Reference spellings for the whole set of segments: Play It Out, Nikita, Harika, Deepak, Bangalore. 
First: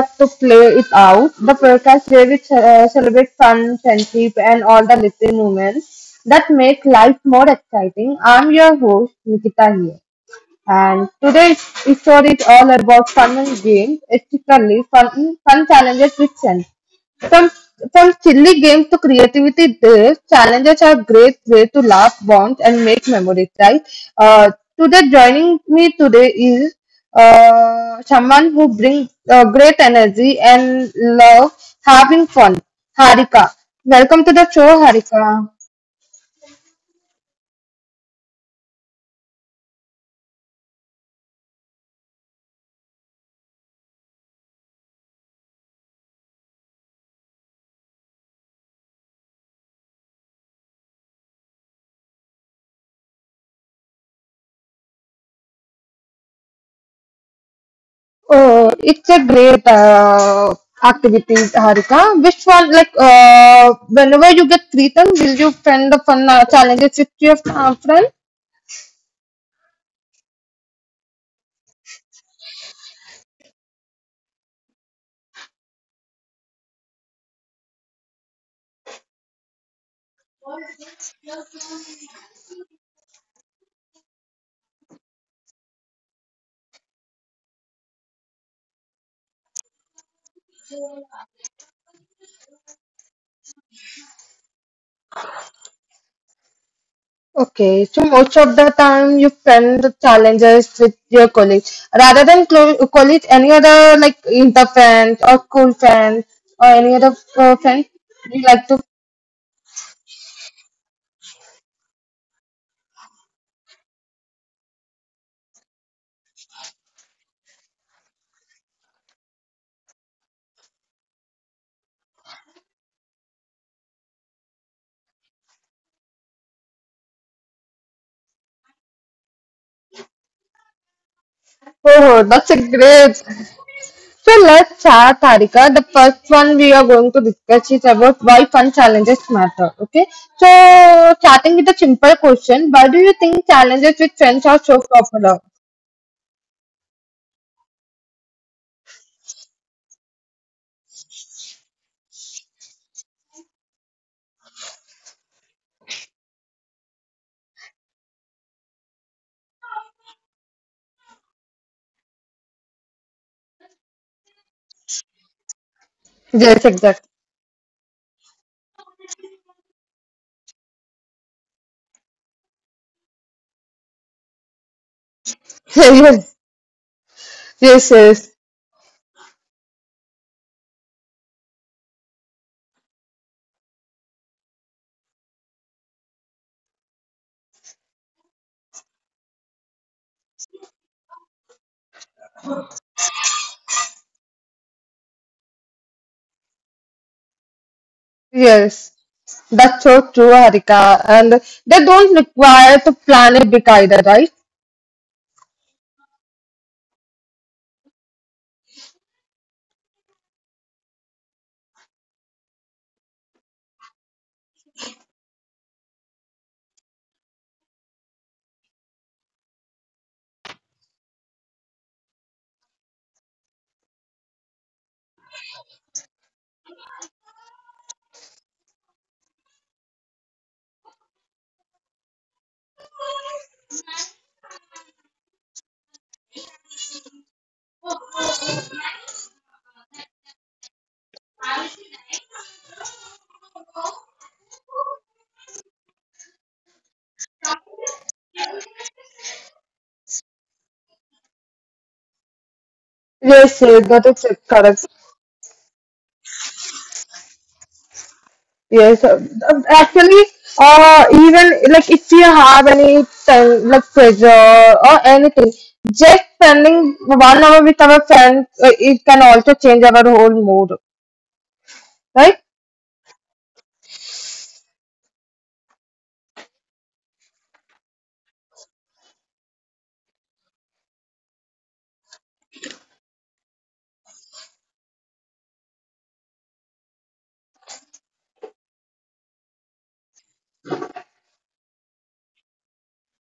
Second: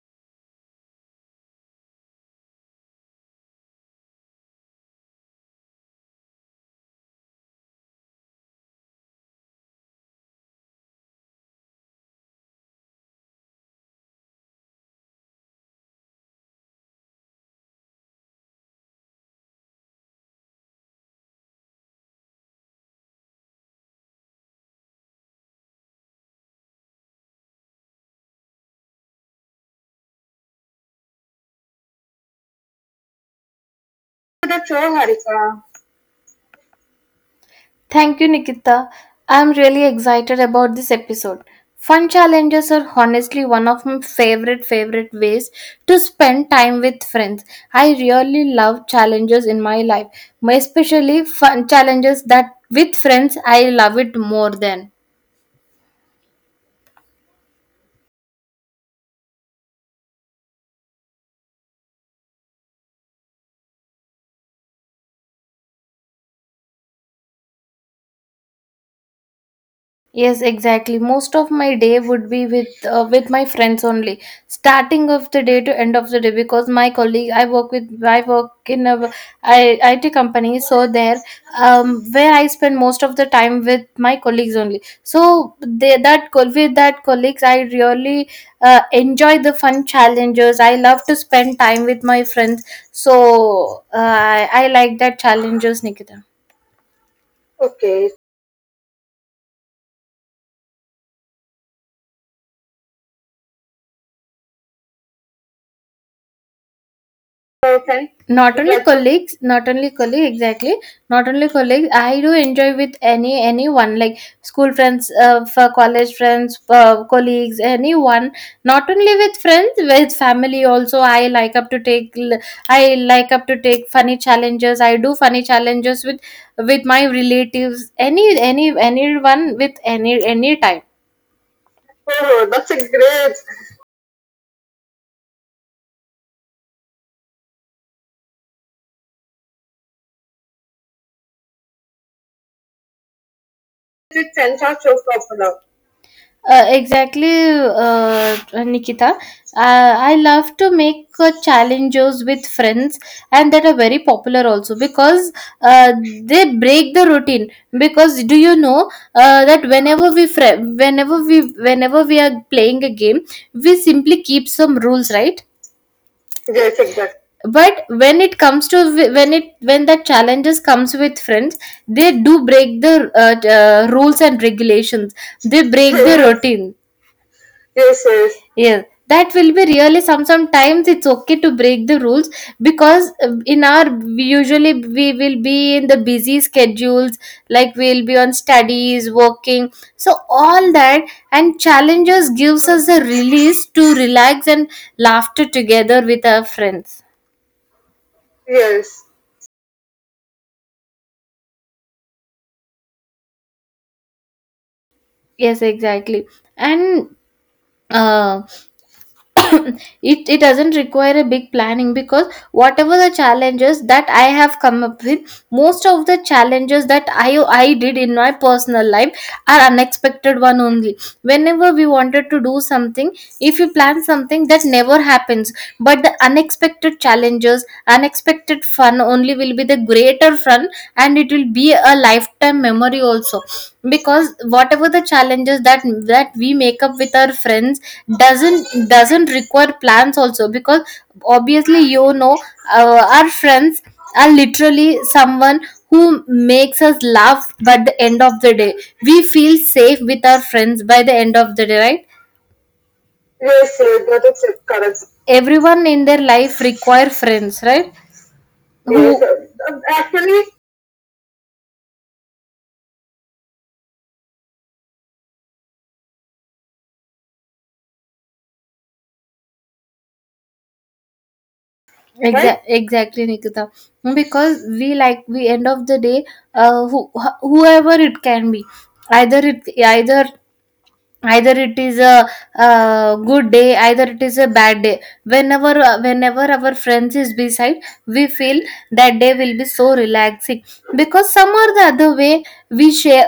back to Play It Out, the podcast where we celebrate fun, friendship, and all the little moments that make life more exciting. I'm your host, Nikita here, and today's episode is all about fun and games, especially fun challenges with friends. From from silly games to creativity, there challenges are great way to laugh, bond, and make memories. Right? Uh, today, joining me today is someone who brings great energy and love having fun. Harika, welcome to the Not show, sure, Harika. Harika. Thank you, Nikita. I'm really excited about this episode. Fun challenges are honestly one of my favorite ways to spend time with friends. I really love challenges in my life, especially fun challenges that with friends I love it more than. Oh, it's a great activity, Harika. Which one, like, whenever you get free time, will you find the fun challenges with your friends? Yes, exactly. Most of my day would be with my friends only, starting of the day to end of the day. Because my colleague, I work with, I work in a IIT company, so there, where I spend most of the time with my colleagues only. So they with that colleagues, I really enjoy the fun challenges. I love to spend time with my friends, so I like that challenges, Nikita. Okay, Okay, so most of the time you friend the challenges with your colleagues rather than colleagues, any other like inter friends or school friends or any other friend Okay. you not like only to. colleagues not only colleagues, exactly, not only colleagues. I do enjoy with anyone, like school friends, for college friends, colleagues, anyone. Not only with friends, with family also. I like up to take funny challenges. I do funny challenges with my relatives, anyone, with any time. Oh, Oh, that's a that's a great. great. So let's start, Tarika. The first one we are going to discuss is about why fun challenges matter. Okay, so starting with a simple question, why do you think challenges with It friends sends are out so so popular? popular. Uh, exactly, uh, Nikita. I love to make challenges with friends, and that are very popular also because uh, they break the routine. Because do you know that whenever we are playing a game, we simply keep some rules, right? Yes, Yes, exactly. exactly. But when it comes to when it when the challenges comes with friends, they do break the rules and regulations. They break the, yes, yes, routine. yes, Yes, yes. yes. Yes, that will be really some. Sometimes it's okay to break the rules because in our usually we will be in the busy schedules, like we'll be on studies, working, so all that, and challenges gives us a release to relax and laughter together with our friends. Yes, Yes. that's so true, Harika. And they don't require to plan it big either, right? Yes, exactly. And uh, it doesn't require a big planning because whatever the challenges that I have come up with, most of the challenges that I did in my personal life are unexpected one only. Whenever we wanted to do something, if you plan something that never happens, but the unexpected challenges, unexpected fun only will be the greater fun, and it will be a lifetime memory also. Because whatever the challenges that we make up with our friends, doesn't require plans also because obviously our friends are literally someone who makes us laugh, but the end of the day we feel safe with our friends by the end of the day, right? Yes, Yes, yes, yes, that that is is it, correct. correct. Everyone in their life require friends, right? Yes, Yes, who actually, actually. Even like if you have any time, like pressure or anything, just spending one hour with our friends, it can also change our whole mood, Right? right? Exa- exactly, Nikita. Because we like we end of the day, whoever it can be, either either it is a, uh, good day, either it is a bad day, whenever whenever our friends is beside, we feel that day will be so relaxing. Because some or the other way we share,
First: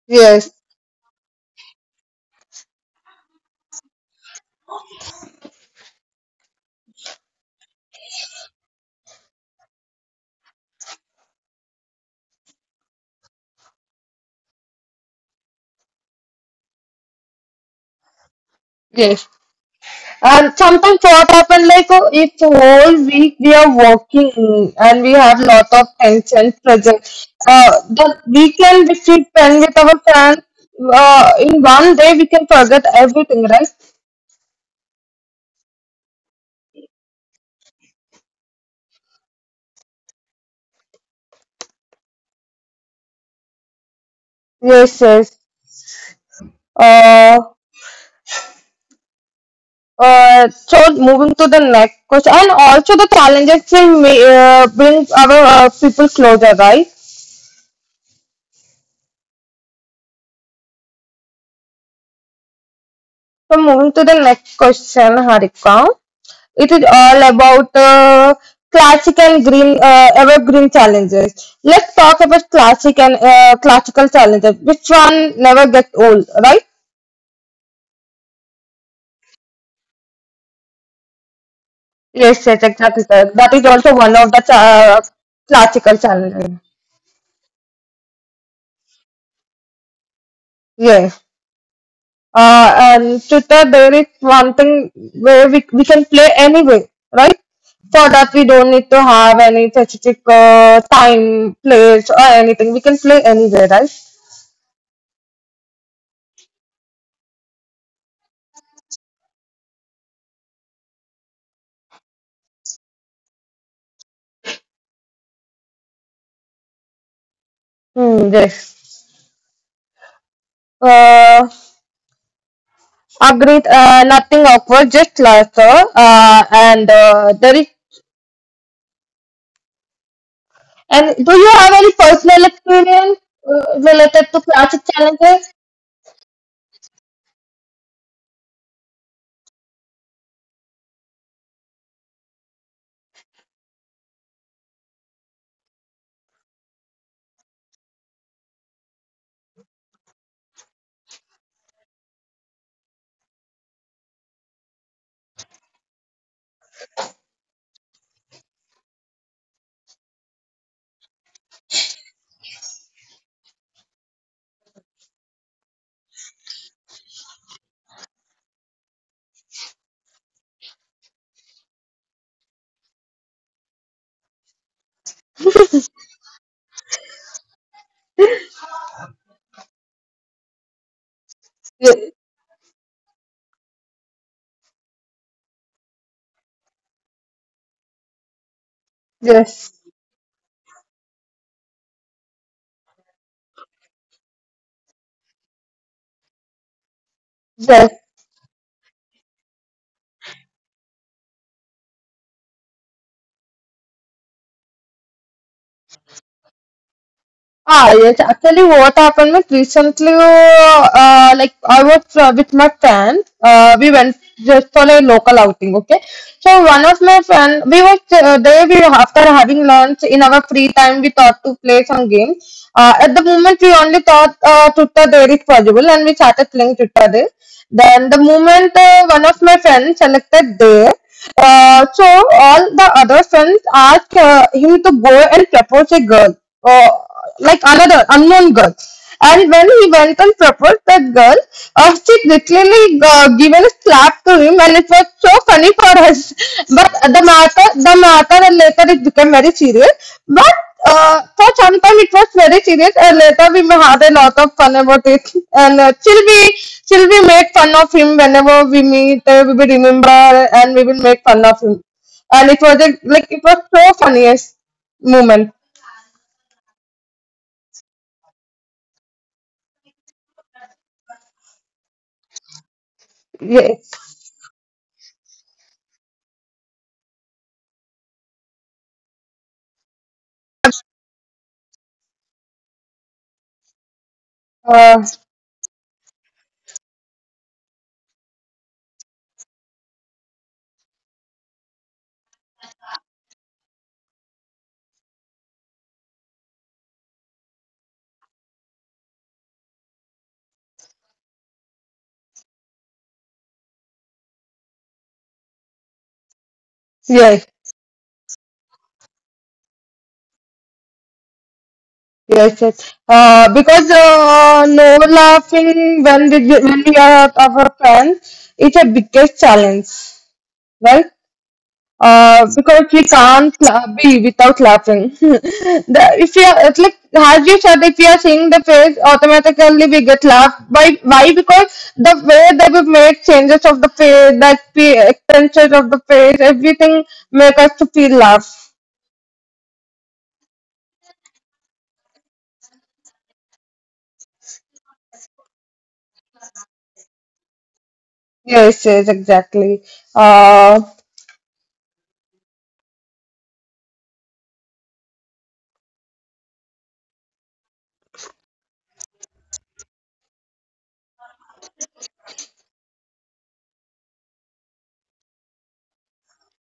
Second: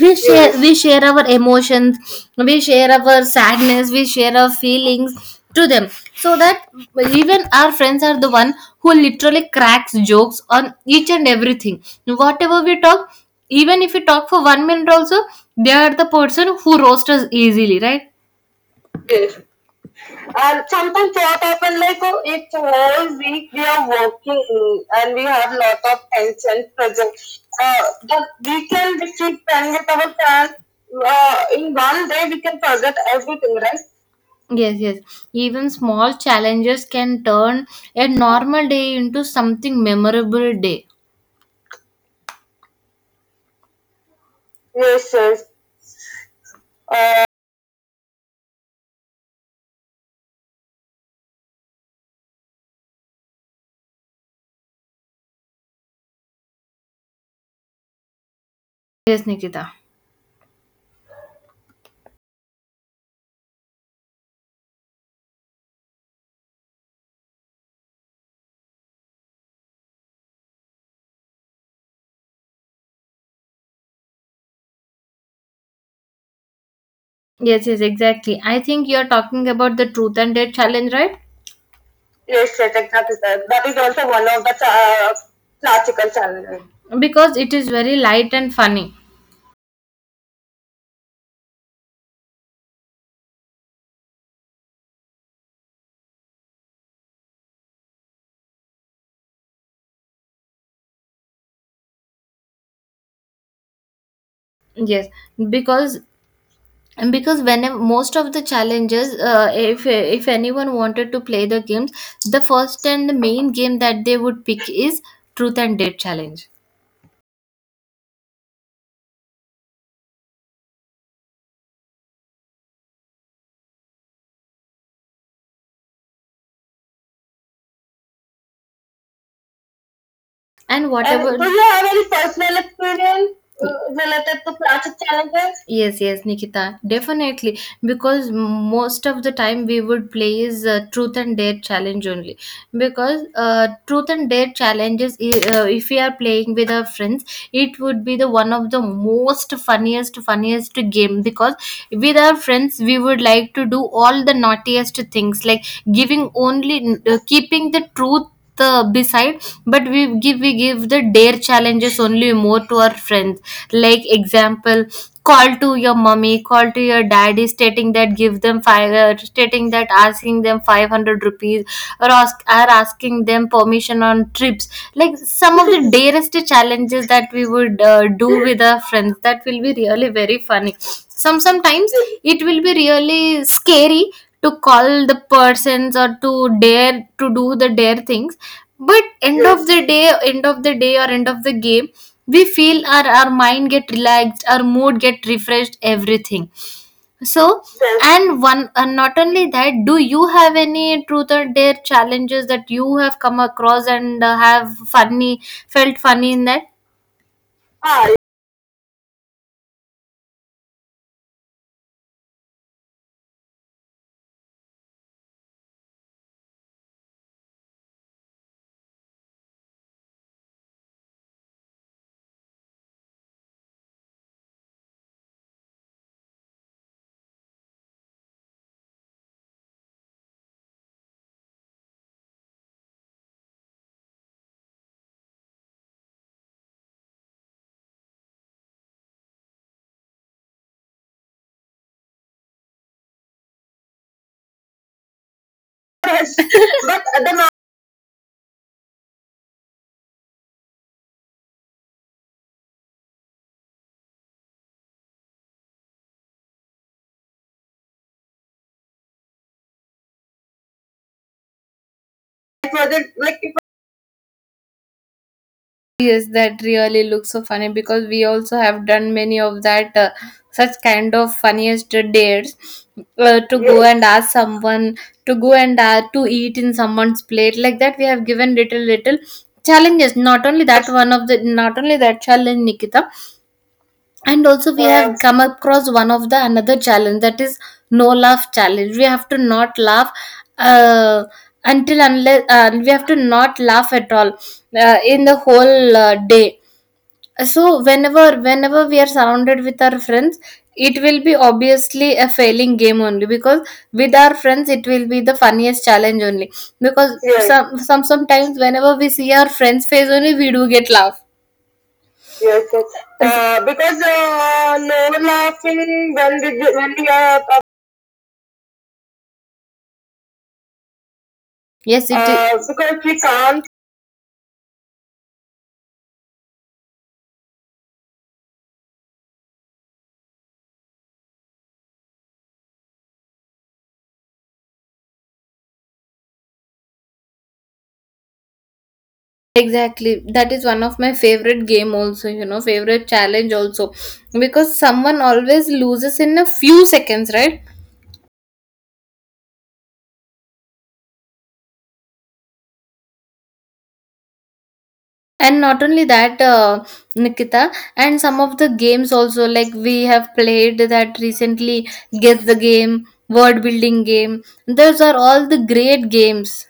we share Yes, Yes. we share our emotions, we share our sadness, we share our feelings to them. So that even our friends are the one who literally cracks jokes on each and everything whatever we talk. Even if we talk for 1 minute also, they are the person who roast us easily, right? yes. Yes. And And sometimes sometimes what what happen happened, like like oh, if if whole whole week we week we are are working working and we and we have have lot lot of of tension tension pressure. present, uh, The but we weekend can if we keep spend playing with with our our friends, friends. In In one one day we day, we can can forget forget everything, everything, right? right? Yes, yes. Even small challenges can turn a normal day into something memorable day. Yes, Yes, yes. yes. Uh, so moving to the next question, and also the challenges will bring our people closer, right? Yes, Nikita. So moving to the next question, Harika. It is all about classic and green evergreen challenges. Let's talk about classic and classical challenges. Which one never gets old, right? Yes, yes, exactly. I think you're talking about the truth and dare challenge, right? Yes, Yes, yes, yes, exactly. exactly, Correct. sir. That is That is also also one one of the of the classical classical challenges. challenges. Because it is very light and funny. Yes. uh, and Twitter there is one thing where we can play anyway, right? For that we don't need to have any specific time, place or anything. We can play anywhere, right? Yes, because because when most of the challenges, if anyone wanted to play the games, the first and the main game that they would pick is truth and date challenge. Hmm, yes. Uh, Agreed. Nothing awkward, just laughter. And there is. And And do whatever, do you you have have any any personal personal experience experience related related to to classic plastic challenges? challenges? Yes, yes, Nikita, definitely. Because most of the time we would play is truth and dare challenge only. Because truth and dare challenges, if we are playing with our friends, it would be the one of the most funniest game. Because with our friends, we would like to do all the naughtiest things, like giving only, keeping the truth the beside, but we give the dare challenges only more to our friends. Like example, call to your mommy, call to your daddy stating that give them five stating that asking them 500 rupees, or ask are asking them permission on trips. Like some of the darest challenges that we would do with our friends, that will be really very funny sometimes Yes. it will be really scary to call the persons or to dare to do the dare things, but end of Yes. the Yes. Yes. day end of the day or end of the game, we feel our mind get relaxed, our mood get refreshed, everything. So, Yes. yes. And one, and not only that, do you have any truth or dare challenges that you have come across and have funny felt funny in that? Ah, Ah, yes. Actually, what happened was recently, like I was with my friends. We went just for a local outing. Okay, so one of my friend, we was there. We after having lunch in our free time, we thought to play some games. At the moment, we only thought Twitter there is possible, and we started playing Twitter there. Then the moment one of my friends selected there, so all the other friends asked him to go and propose a girl. Oh, like another unknown girl. And when he went and proposed that girl, she literally given a slap to him, and it was so funny for us. yes. But But at the moment, and later it became very serious. But for some time it was very serious, and later we had a lot of fun about it. And till we make fun of him whenever we meet, we will remember, and we will make fun of him. And I project like. it was so funniest moment. Yes, that really looks so funny, because we also have done many of that such kind of funniest dates, to go and Yes. ask someone to go and to eat in someone's plate like that. We have given little challenges. Not only that, one of the not only that challenge, Nikita, and also we Uh, have come across one of the another challenge, that is no laugh challenge. We have to not laugh. Uh, until unless we have to not laugh at all in the whole day. So whenever we are surrounded with our friends, it will be obviously a failing game only, because with our friends it will be the funniest challenge only. Because, Yes, yes, sometimes whenever we see our friends face only, we do get laugh. yes, Yes, yes. yes. Because Because no no laughing laughing when we when we when we when we are at are, our friends, it's a biggest challenge, right? yes it is Because because we we can't can't. Be without laughing. the, if you are it's like as you said, if you are seeing the face, automatically we get laughed. Why? Why? Because the way that we made changes of the face, that the extensions of the face, everything make us to feel laugh. Exactly. That is one of my favorite game also, you know, favorite challenge also. Because someone always loses in a few seconds, right? Yes, yes, exactly. Uh, And not only that, Nikita, and some of the games also, like we have played that recently, Guess the Game, Word Building Game. Those are all the great games.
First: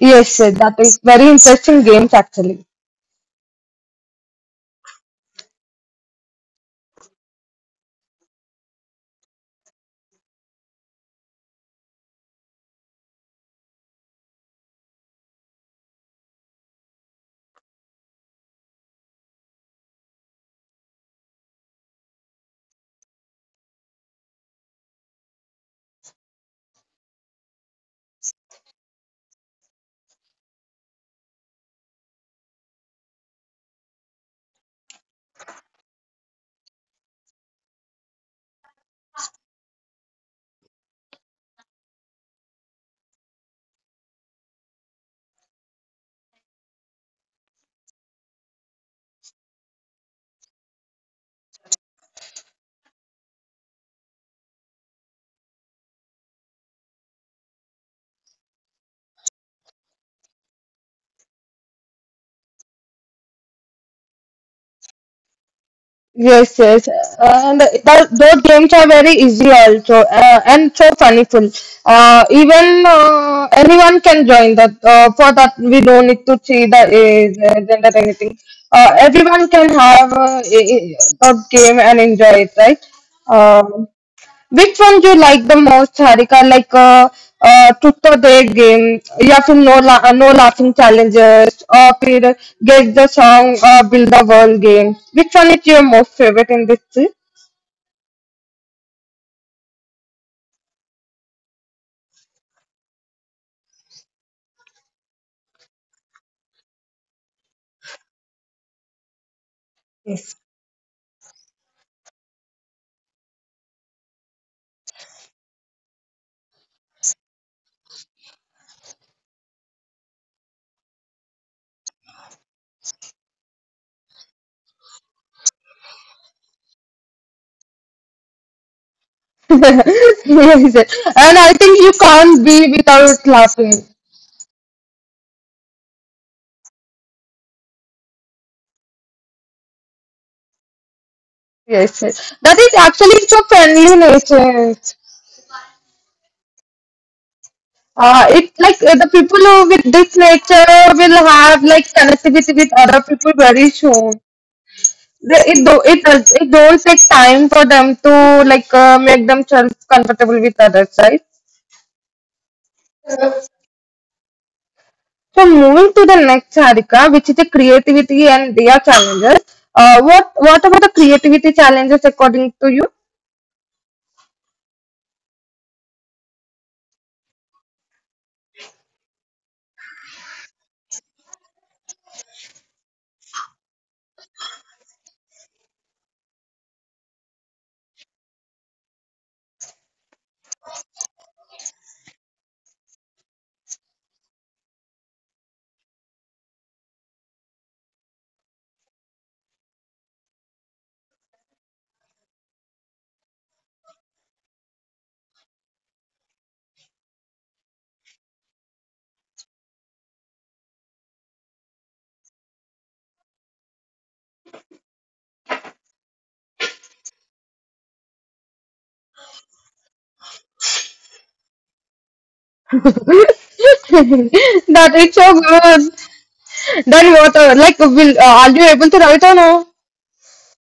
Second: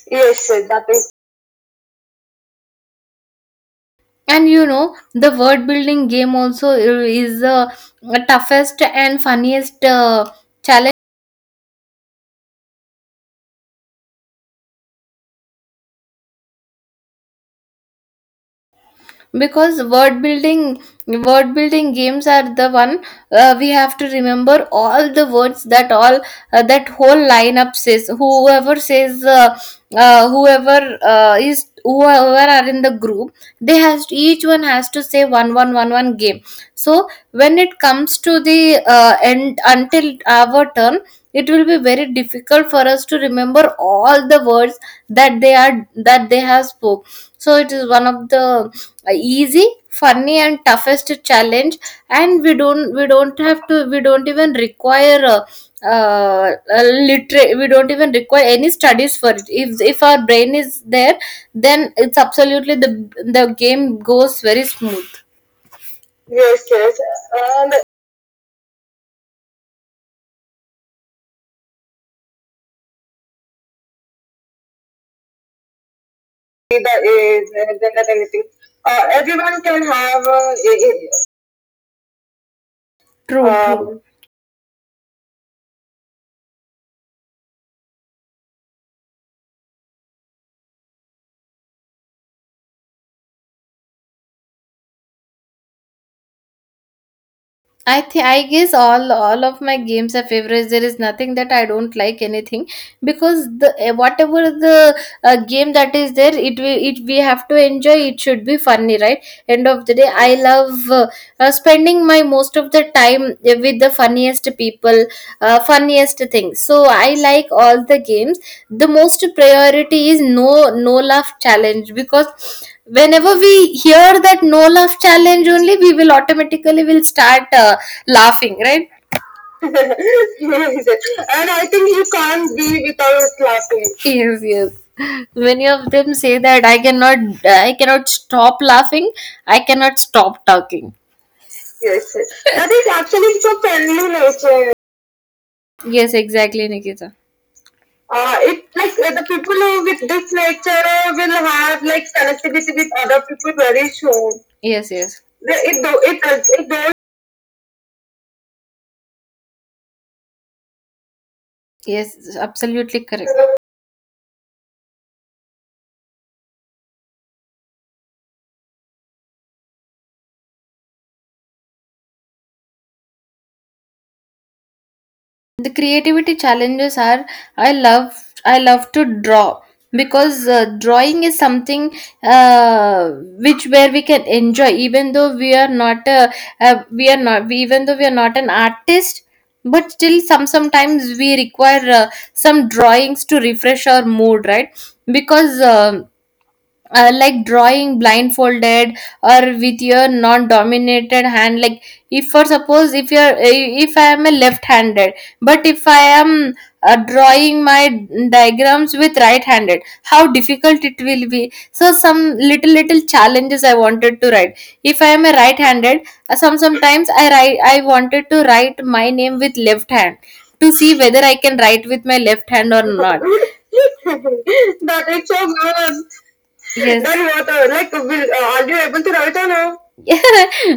Yes, Yes, yes, that that is is. very interesting games actually. And you know, the word building game also is the toughest and funniest challenge. Because word building games are the one we have to remember all the words that all, that whole lineup says, whoever says, whoever is whoever are in the group, they has to, each one has to say one game. So when it comes to the end until our turn, it will be very difficult for us to remember all the words that they are that they have spoke. So it is one of the easy, funny and toughest challenge. And we don't have to, we don't even require uh, uh, literate, we don't even require any studies for it. If our brain is there, then it's absolutely the game goes very smooth. Yes, Yes, yes, yes. and And th those games are very easy also, and so funnyful. Even anyone can join that. For that, we don't need to see the that age, is uh, gender, that, that anything. anything. Everyone Everyone can can have have that game and enjoy it, right? true, Um true. Which one do you like the most, Harika? Like Tutto De Game, या फिर No La No Laughing Challenges, और फिर Guess the Song or Build the World game. Which one is your most favorite in this three? I think I guess all of my games are favorites. There is nothing that I don't like anything, because the whatever the game that is there, it we have to enjoy. It should be funny, right? End of the day, I Yes. love spending my most of the time with the funniest people, funniest things. So I like all the games. The most priority is no laugh challenge, because whenever we hear that no laugh challenge only, we will automatically will start laughing, right? And Yes, yes. And I I think think you you can't can't be be without without laughing. laughing. Yes, yes. Many of them say that I cannot, I cannot stop laughing, I cannot stop talking. Yes, Yes, yes. yes. That That is is actually so actually so friendly friendly nature. nature. Yes, exactly, Nikita. Uh, It it like like the the people people who with who with this this nature nature will will have like have like connectivity with connectivity with other people other people very very soon. soon. Yes, yes. They- it The- do It it do does It it it, don't don't. take time for them to like make themselves comfortable with others, right? Yes, absolutely correct. So moving to the next, Harika, which is the creativity and their challenges. What about the creativity challenges according to you? The creativity challenges are I love I love to draw because drawing is something uh, which where we can enjoy even though we are not a, we are not we, even though we are not an artist but still sometimes we require some drawings to refresh our mood, right? Because like drawing blindfolded or with your non-dominated hand, like if for suppose if you're if I am a left-handed but if I am drawing my diagrams with right-handed, how difficult it will be. So some little little challenges I wanted to write, if I am a right-handed, sometimes I write, I wanted to write my name with left hand to see whether I can write with my left hand or not. That That it's is so so good. good. Yes. Then Then what? what? Like, Like, will will are you are you able to able to write or write or no? no?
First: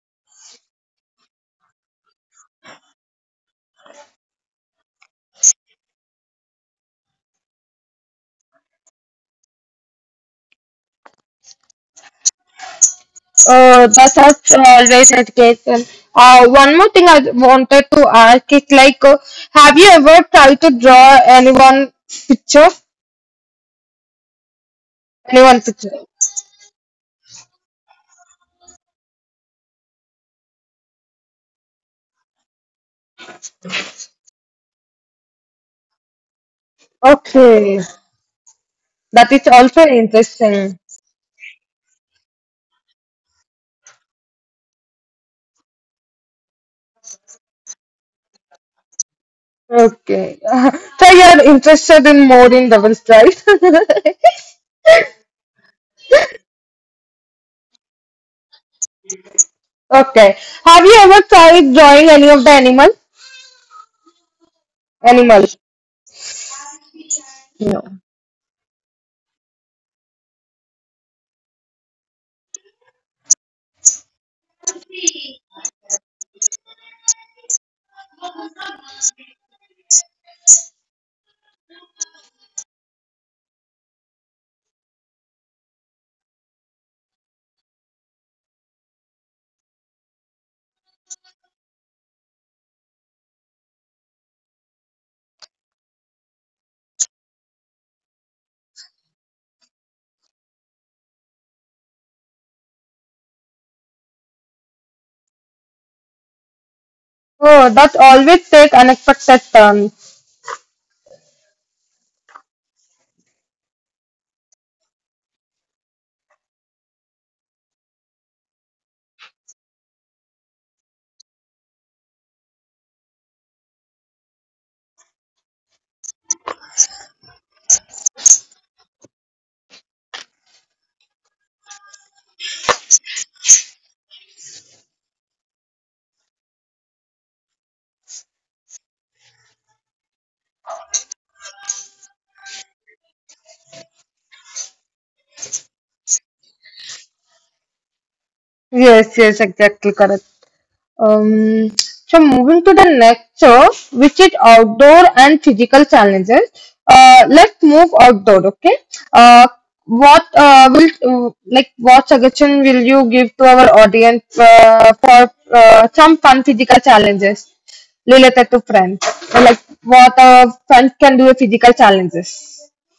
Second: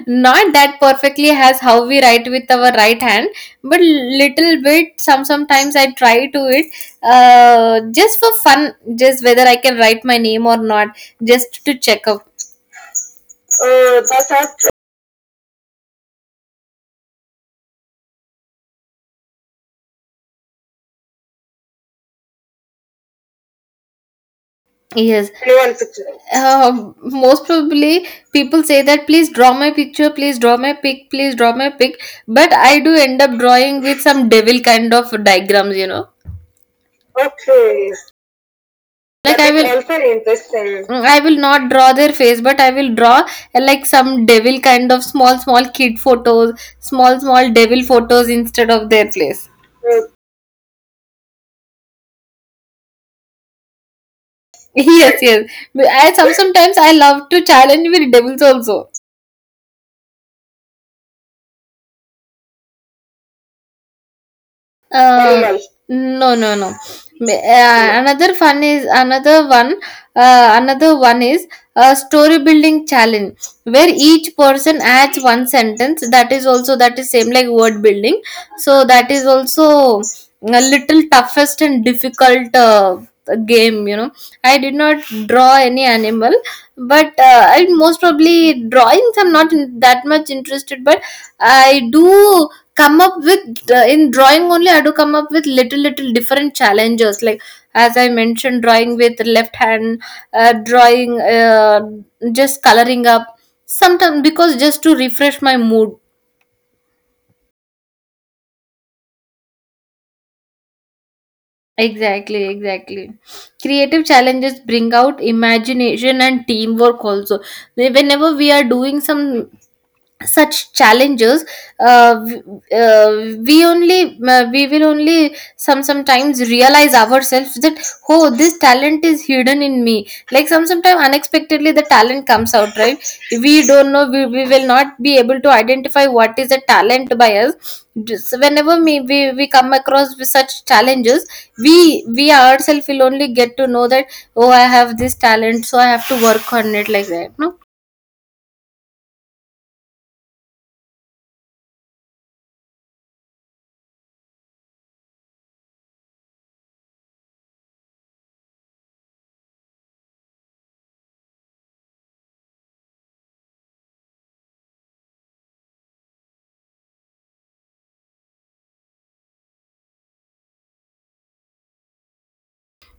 Not that perfectly as how we write with our right hand, but little bit sometimes I try to it, just for fun, just whether I can write my name or not, just to check up. That's That's not. us always education. One more thing I wanted to ask is like, have you ever tried to draw anyone picture? Yes, Anyone anyone's picture? picture. uh, Most probably people say that please draw my picture, please draw my pic, please draw my pic, but I do end up drawing with some devil kind of diagrams, you know. Okay, Okay. that Like that I is is will also also interesting. interesting. Mm, I will not draw their face, but I will draw like some devil kind of small, small kid photos, small, small devil photos instead of their place. Okay, so you're interested in more in devils, right? Yes, yes. But I sometimes I love to challenge with devils also. Okay, have you ever tried drawing any of the animal? Animals? Animals. No, no, no. No. No, another fun is another one. Another one is a story building challenge where each person adds one sentence. That is also, that is same like word building. So that is also a little toughest and difficult game. You know, I did not draw any animal, but and most probably drawings, I'm not in that much interested. But I do come up with in drawing only. I do come up with little little different challenges. Like, as I mentioned, drawing with left hand, uh, drawing, uh, just coloring up sometimes, because just to refresh my mood. Oh, that always take unexpected turns. Exactly, exactly. Creative challenges bring out imagination and teamwork also. Whenever we are doing some such challenges, uh, w- we will only sometimes realize ourselves that oh, this talent is hidden in me. Like sometimes unexpectedly the talent comes out, right? We don't know, we will not be able to identify what is a talent by us. Just whenever we come across with such challenges, we we ourselves will only get to know that oh, I have this talent, so I have to work on it, like that, no? Yes, yes, exactly correct. Um, so moving to the next show, which is outdoor and physical challenges. Let's move outdoor, okay? Uh, what suggestion will you give to our audience for some fun physical challenges related to friends? Or, like what friends can do with physical challenges?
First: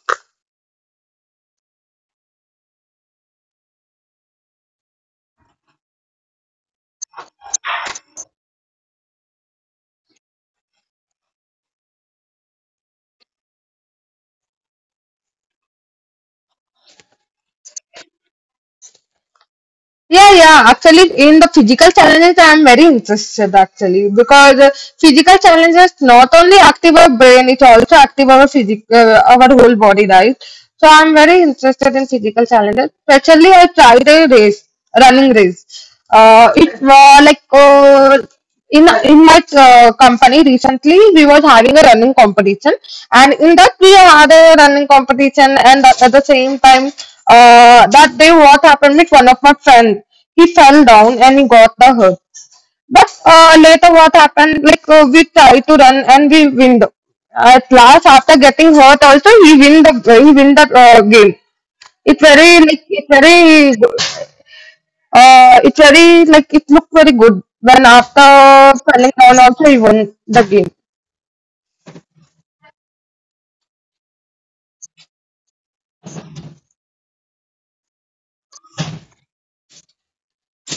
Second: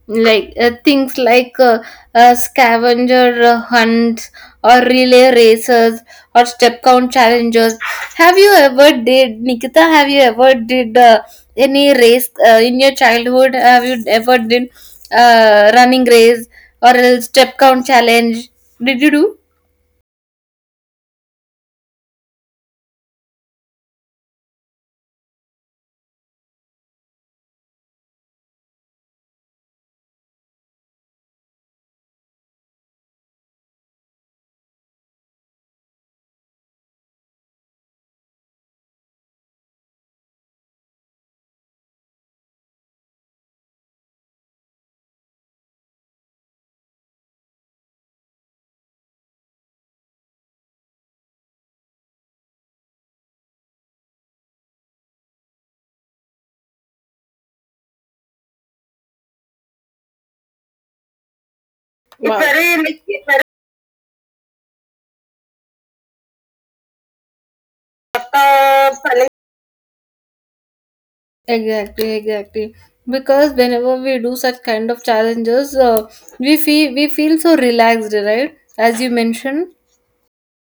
Like things like scavenger hunts or relay races or step count challenges. Have you ever did, Nikita, have you ever did any race in your childhood? Have you ever did running race or a step count challenge? Did you do? Yeah, yeah. Actually, in the physical challenges, I am very interested actually because physical challenges not only active our brain, it also active our physic, our whole body, right? So I am very interested in physical challenges. Especially, I tried a race, running race. It was like, in in my company recently we was having a running competition, and in that we had a running competition, and at the same time that day what happened with one of my friend, he fell down and he got the hurt. But later what happened, like we try to run and we win the, at last, after getting hurt also, he win the, he win the game. it's Wow. very like it's very uh, it's very like it looked very good when after falling down also he won the game. Exactly, exactly. Because whenever we do such kind of challenges, we feel so relaxed, right? As you mentioned.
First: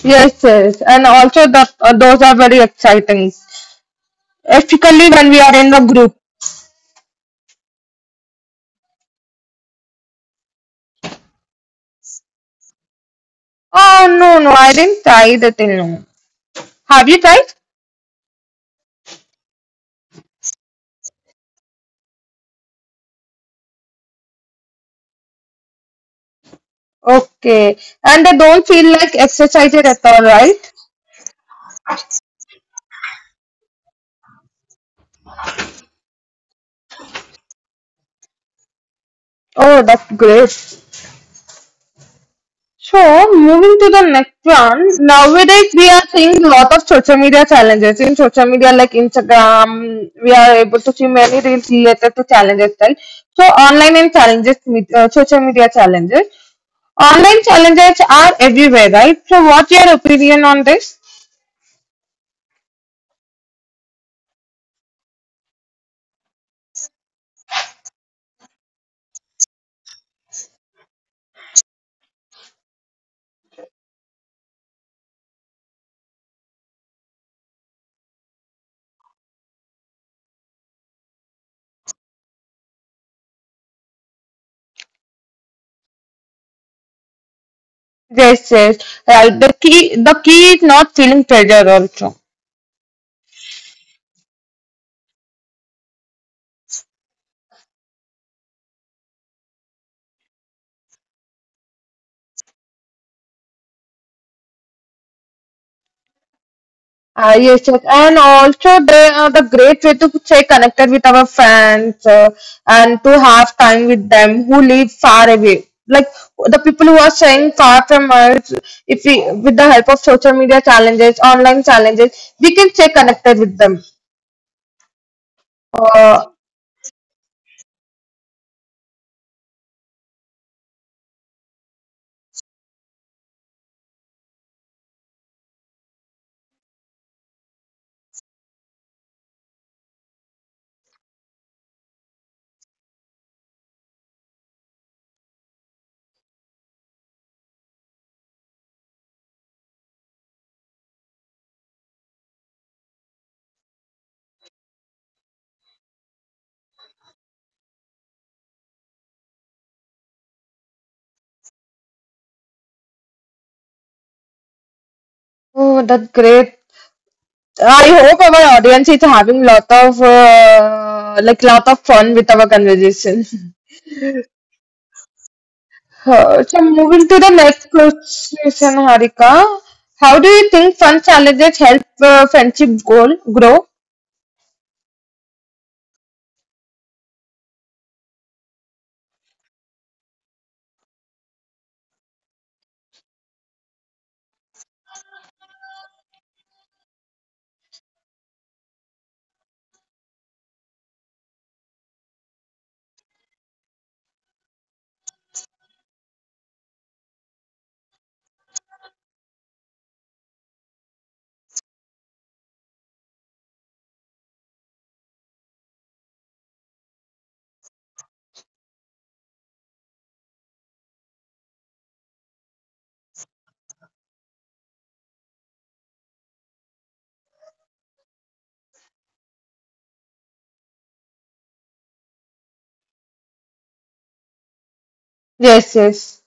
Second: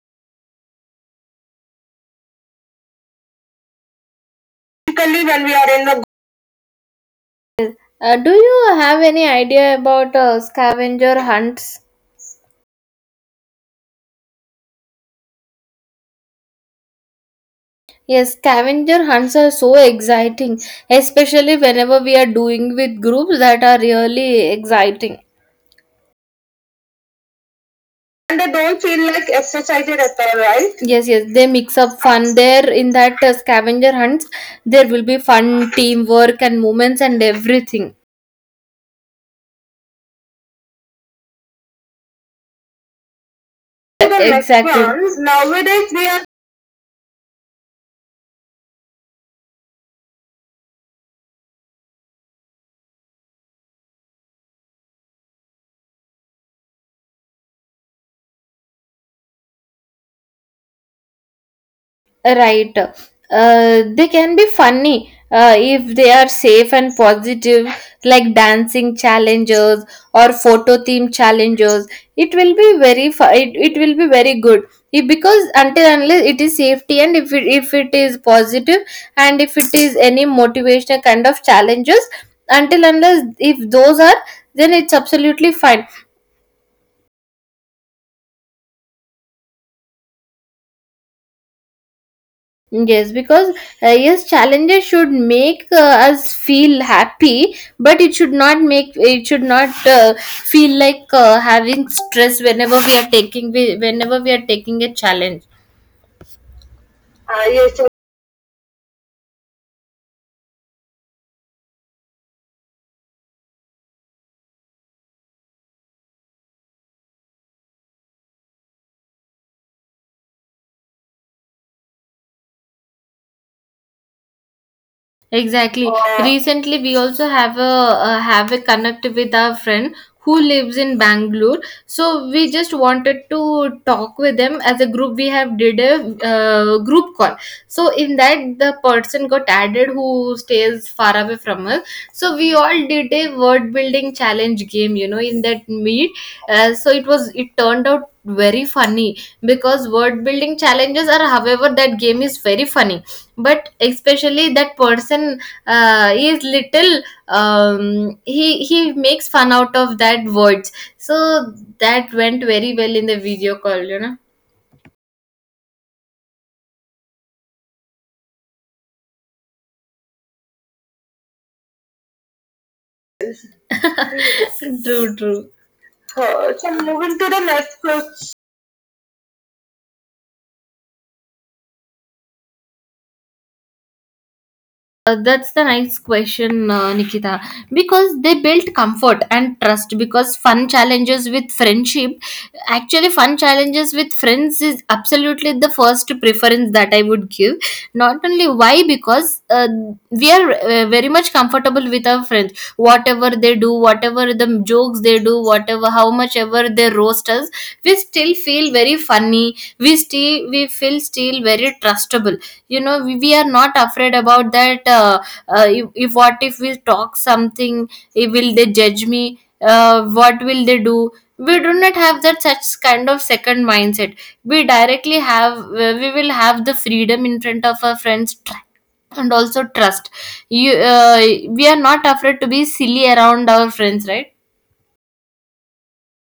Yes, yes, and also that those are very exciting, especially Typically, when we when we are are in the in the group. Do you have any idea about scavenger hunts? Oh no, no, I didn't try that till now. Have you tried? Yes, scavenger hunts are so exciting, especially whenever we are doing with groups, that are really exciting. Okay, and they And they don't don't feel feel like like exercises exercised at at all, all, right? right? Yes, yes, they mix up fun there in that scavenger hunts. There will be fun, teamwork, and moments and everything. Oh, that's great. So moving to the To the next next exactly one, one, nowadays we nowadays are we are seeing lot of social media challenges in social media like Instagram. We are able to see many reels related to challenges, right? So online and challenges, with social media challenges, online challenges are everywhere, right? So what's your opinion on this? right. They can be funny if they are safe and positive, like dancing challenges or photo theme challenges. It will be very it will be very good if, because until unless it is safety, and if if it is positive, and if it is any motivational kind of challenges, until unless if those are, then it's absolutely fine. Yes, yes, right. The key is not feeling pressure also. Yes, because yes, challenges should make us feel happy, but it should not make, it should not feel like having stress whenever we are taking, whenever we are taking a challenge. Uh, yes, yes, Yes, and also they are the great way to stay connected with our friends and to have time with them who live far away. Like the people who are staying far from us, if we, with the help of social media challenges, online challenges, we can stay connected with them. exactly. Uh, Recently, we also have a connect with our friend who lives in Bangalore. So we just wanted to talk with them as a group. We have did a group call. So in that, the person got added who stays far away from us. So we all did a word building challenge game, you know, in that meet. So it was, it turned out very funny because word building challenges are, however, that game is very funny, but especially that person is little he makes fun out of that words, so that went very well in the video call, you know. oh, that's great. I hope our audience is having lot of fun with our conversation. True, true. Huh, Sure. So So moving to moving the to the next next question. question, Harika. How do you think fun challenges help friendship goal grow? That's the nice question, Nikita. Because they built comfort and trust. Because fun challenges with friendship, actually, fun challenges with friends is absolutely the first preference that I would give. Not only why, because we are very much comfortable with our friends. Whatever they do, whatever the jokes they do, whatever how much ever they roast us, we still feel very funny, we still we feel still very trustable, you know, we are not afraid about that if what if we talk something, will they judge me, what will they do. We do not have that such kind of second mindset. We directly have we will have the freedom in front of our friends, and also trust. You We are not afraid to be silly around our friends, right? Yes, yes.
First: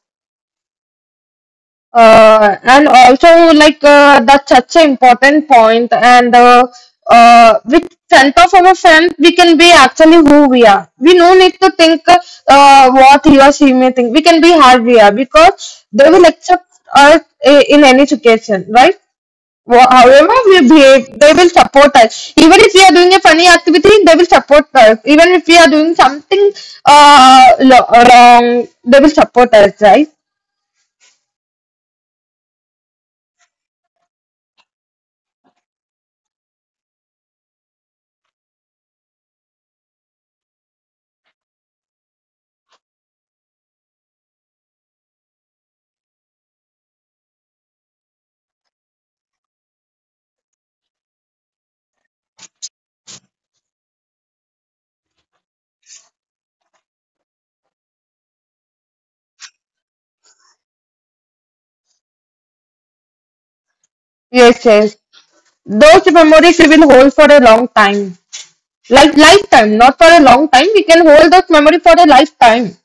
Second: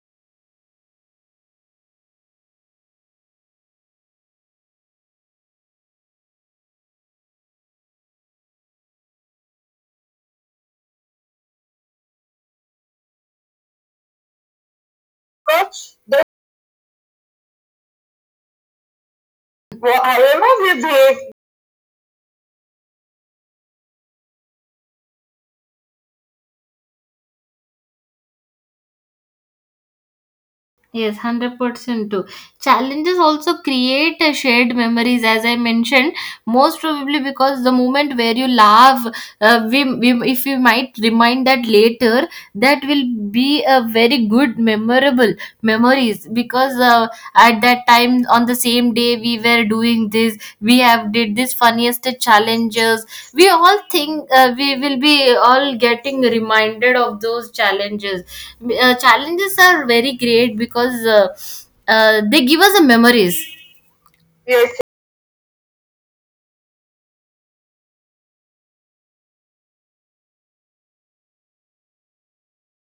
And also, like, that's such an important point, and with front of our friend we can be actually who we are. We no need to think what he or she may think. We can be how we are But because they will accept us in any situation, right? However however we we behave, behave, they will support us. Even if we are doing a funny activity, they will support us. Even if we are doing something wrong, they will support us, right? yes, 100% too. Challenges also create a shared memories, as I mentioned, most probably because the moment where you laugh, if we might remind that later, that will be a very good, memorable memories, because at that time, on the same day, we were doing this, we have did this funniest challenges. We all think we will be all getting reminded of those challenges. Challenges are very great, because they give us the memories. Yes, Yes, yes. Those memories we will hold for a long time. Like lifetime, not for a long time. We can hold those memories for a lifetime.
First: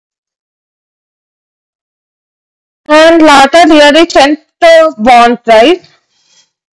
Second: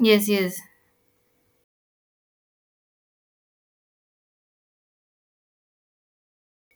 yes, yes. And later, there is strength bond, right?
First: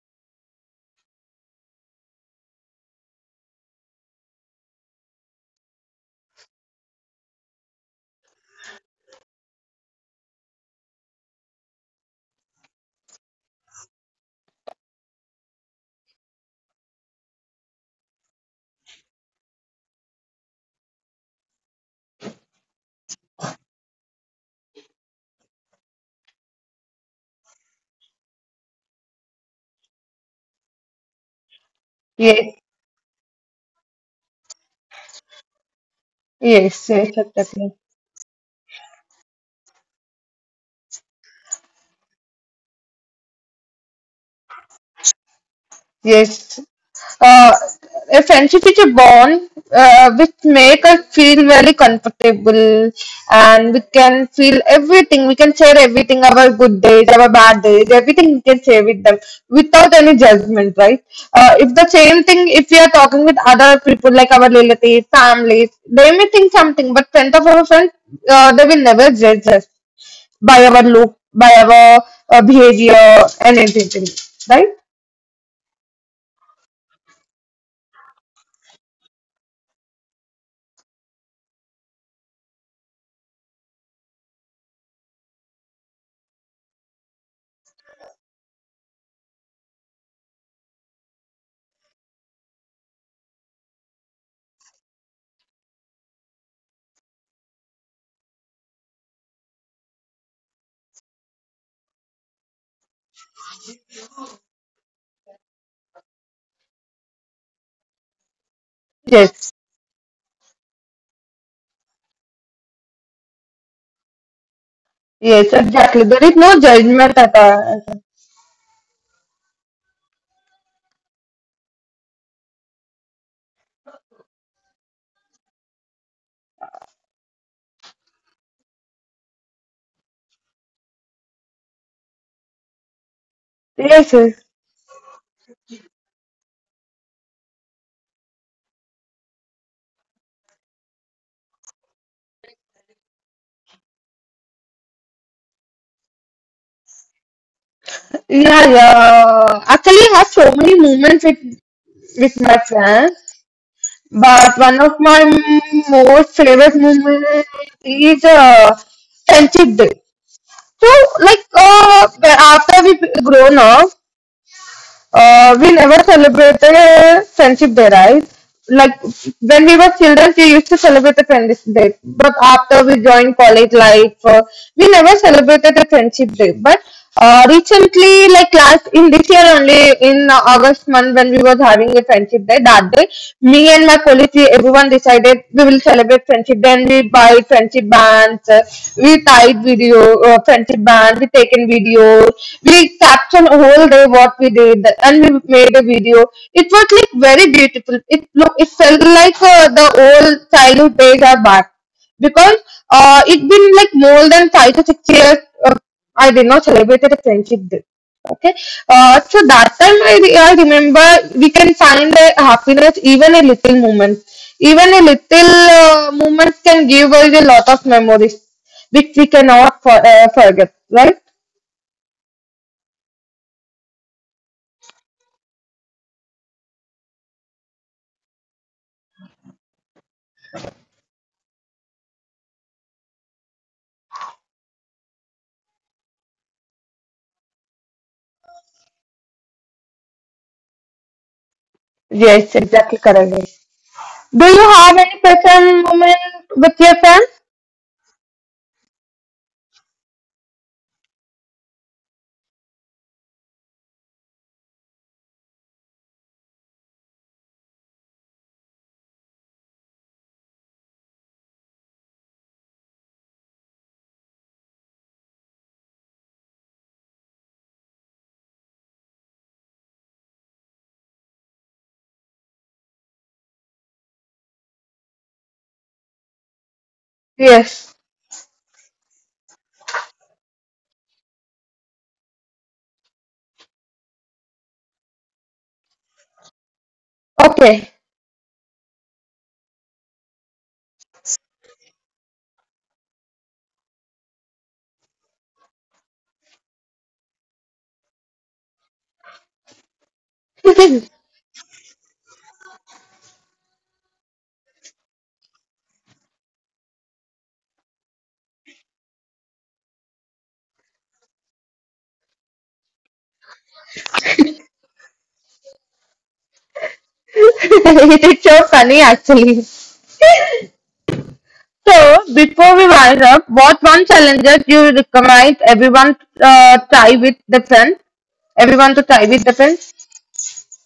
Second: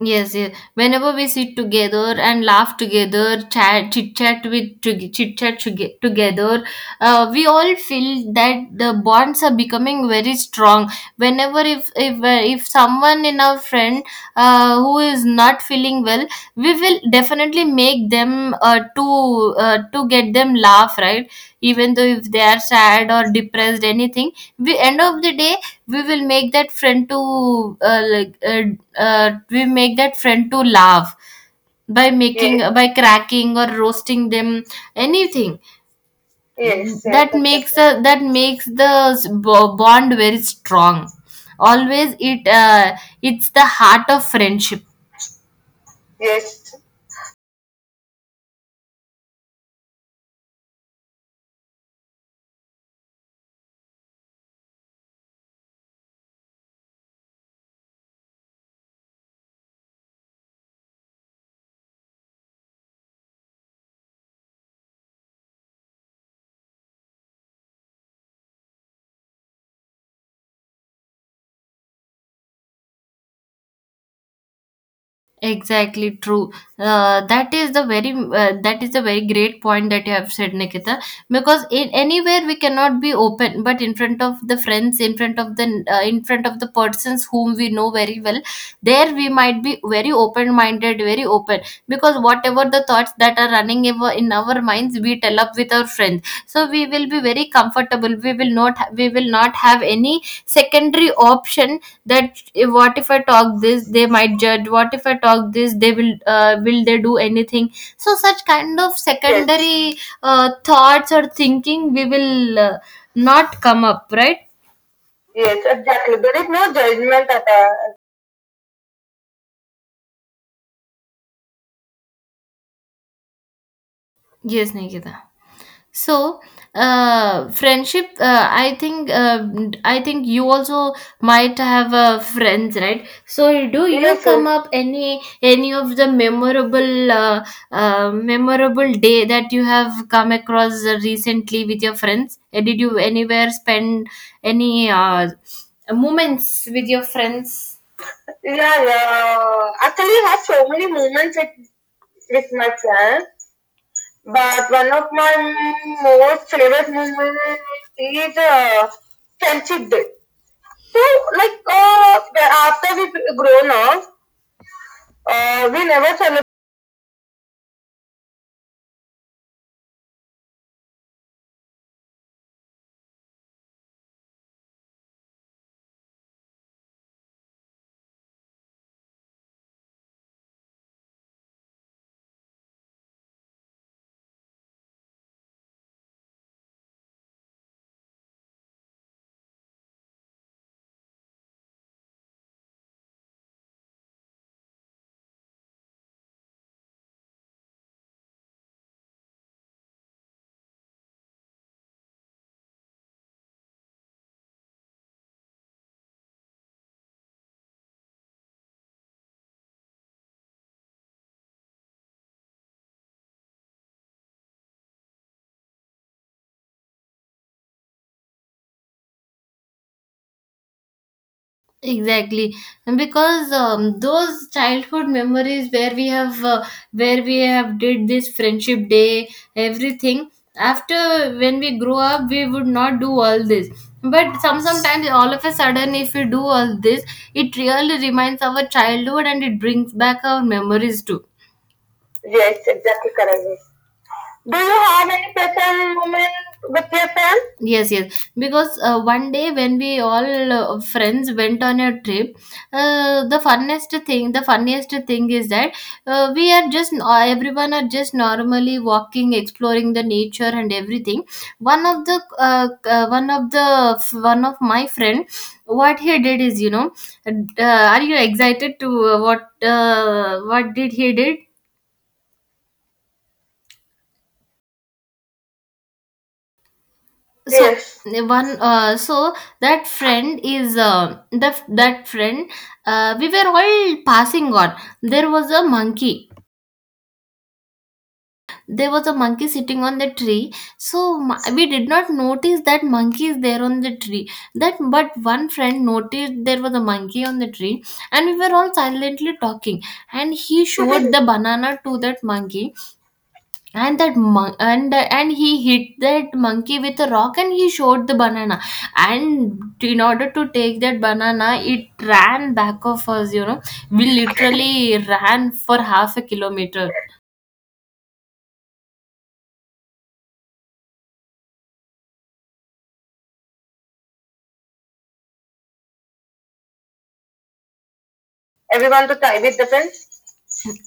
Yes, yes. Whenever we sit together and laugh together, chat, chit chat with chit chat together, we all feel that the bonds are becoming very strong. Whenever if someone in our friend who is not feeling well, we will definitely make them to get them laugh, right? Even though if they are sad or depressed, anything, we, end of the day, we will make that friend to we make that friend to laugh by making, Yes, yes, by cracking or roasting them anything. Yes, yes, yes, yes, that makes exactly. exactly a, that makes the bond very strong, always it it's the heart of friendship. Yes. Yes, Uh, a friendship is a bond which make us feel very comfortable, and we can feel everything. We can share everything, our good days, our bad days, everything we can share with them without any judgment, right? If the same thing, if we are talking with other people like our relatives, families, they may think something, but friends of our friends, they will never judge us by our look, by our behavior and everything, right? exactly true. That is the very that is the very great point that you have said, Nikita. Because in anywhere we cannot be open, but in front of the friends, in front of the in front of the persons whom we know very well, there we might be very open-minded, very open. Because whatever the thoughts that are running ever in our minds, we tell up with our friends. So we will be very comfortable. We will not ha- we will not have any secondary option, that if what if I talk this, they might judge. What if I talk this, they will, will they do anything? So such kind of, yes, Yes. secondary thoughts or thinking we will not come up, right? Yes, Yes, exactly. exactly, There there is is no no judgment judgment at at all. all. Yes, Nikita. So, friendship. I think. I think you also might have friends, right? So, do you, Yes, yes, come, yes. yes, up any of the memorable memorable day that you have come across recently with your friends? Did you anywhere spend any moments with your friends? Yeah, Yeah, yeah. yeah. Actually, I Actually, have I have so so many many moments moments with with with my my friends, friends. but But one of one of my my most most favorite favorite moments movies is is friendship Friendship day. Day. So, So, like, like, after after we we grown grown up, up, we we never never celebrate. celebrated friendship day, right? Like when we were children, we used to celebrate the friendship day. But after we joined college life, we never celebrated the friendship day. But recently, like last in this year only in August month when we was having a friendship day, that day me and my colleagues, we, everyone decided we will celebrate friendship. Then we buy friendship bands, we tied video, friendship band, we taken video, we on whole day what we did, and we made a video. It was like very beautiful, it look it felt like the old childhood days are back, because it been like more than 5 to 6 years uh, I did not celebrate a friendship day. Okay, so that time I remember we can find the happiness even a little moment. Even a little moment can give us a lot of memories which we cannot forget, right? Exactly, because those childhood memories where we have did this friendship day, everything. After when we grow up, we would not do all this. But sometimes all of a sudden, if we do all this, it really reminds our childhood and it brings back our memories too. Yes, Yes, exactly exactly correct. correct. Do Do you you have have any any person special woman moment with with your your friends? friends? Yes, yes, because one day when we all friends went on a trip, the funniest thing is that, we are just everyone are just normally walking, exploring the nature and everything. One of the uh, uh, one of the one of my friend, what he did is, you know, are you excited to what did he did? So, Yes. yes, the one, so that friend is the that friend, we were all passing on, there was a monkey, Okay. there was a monkey sitting on the tree. So we did not notice that monkey is there on the tree, that, but one friend noticed there was a monkey on the tree. And we were all silently talking, and he showed It the banana to that monkey. And that mon- and he hit that monkey with a rock and he showed the banana, and in order to take that banana, it ran back of us, you know. We literally ran for half a kilometer. is so funny actually. So before we wind up, what one challenger do you recommend everyone try with the friend? Everyone to Everyone to try try with the with the friend? friends.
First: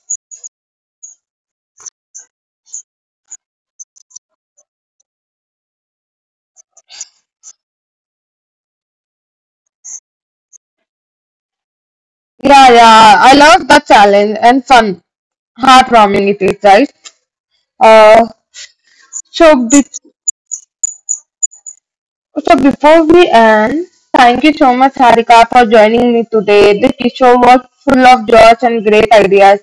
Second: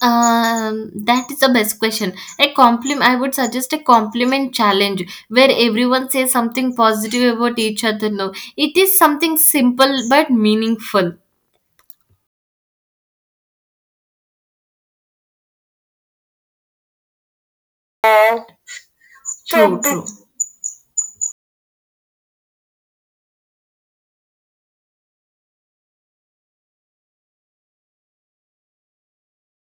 That is the best question. A compliment. I would suggest a compliment challenge where everyone says something positive about each other. No, it is something simple but meaningful. Yeah, yeah. I love that challenge and fun. Heartwarming it is, right? Uh, Uh, so so true, do, true. So before we end, thank you so much, Harika, for joining me today. This show was full of joy and great ideas.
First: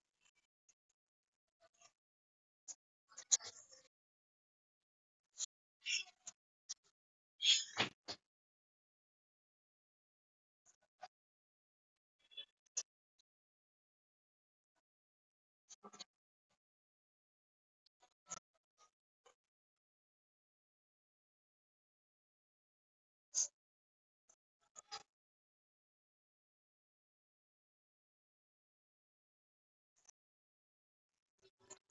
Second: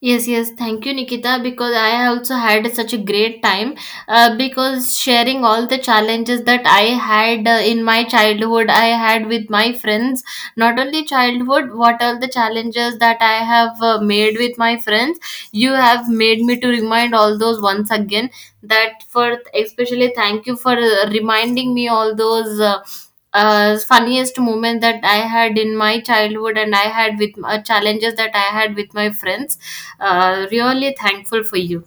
Yes, yes. Thank you, Nikita, because I also had such a great time. Because sharing all the challenges that I had in my childhood, I had with my friends, not only childhood, what all the challenges that I have made with my friends, you have made me to remind all those once again. That for especially thank you for reminding me all those funniest moment that I had in my childhood, and I had with challenges that I had with my friends. Really thankful for you.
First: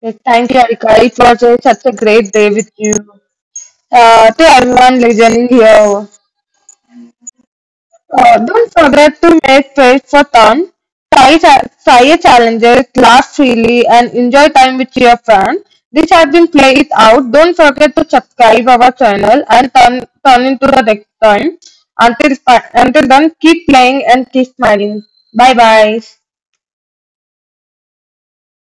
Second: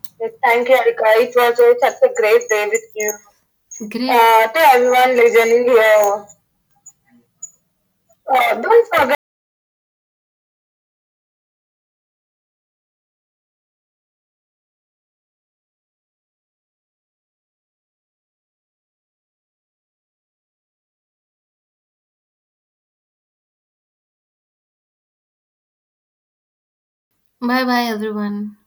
Yes, Yes, thank you, thank you, Harika. Arika. It It was was such a such a great great day day with with you. you. Great. To To everyone everyone listening listening here, here, Uh, don't don't forget. forget to make space for fun. Try challenges, laugh freely, and enjoy time with your friend. This has been Play It Out. Don't forget to subscribe our channel and turn into the next time. Until, until then, keep playing and keep smiling. Bye bye. Bye bye everyone.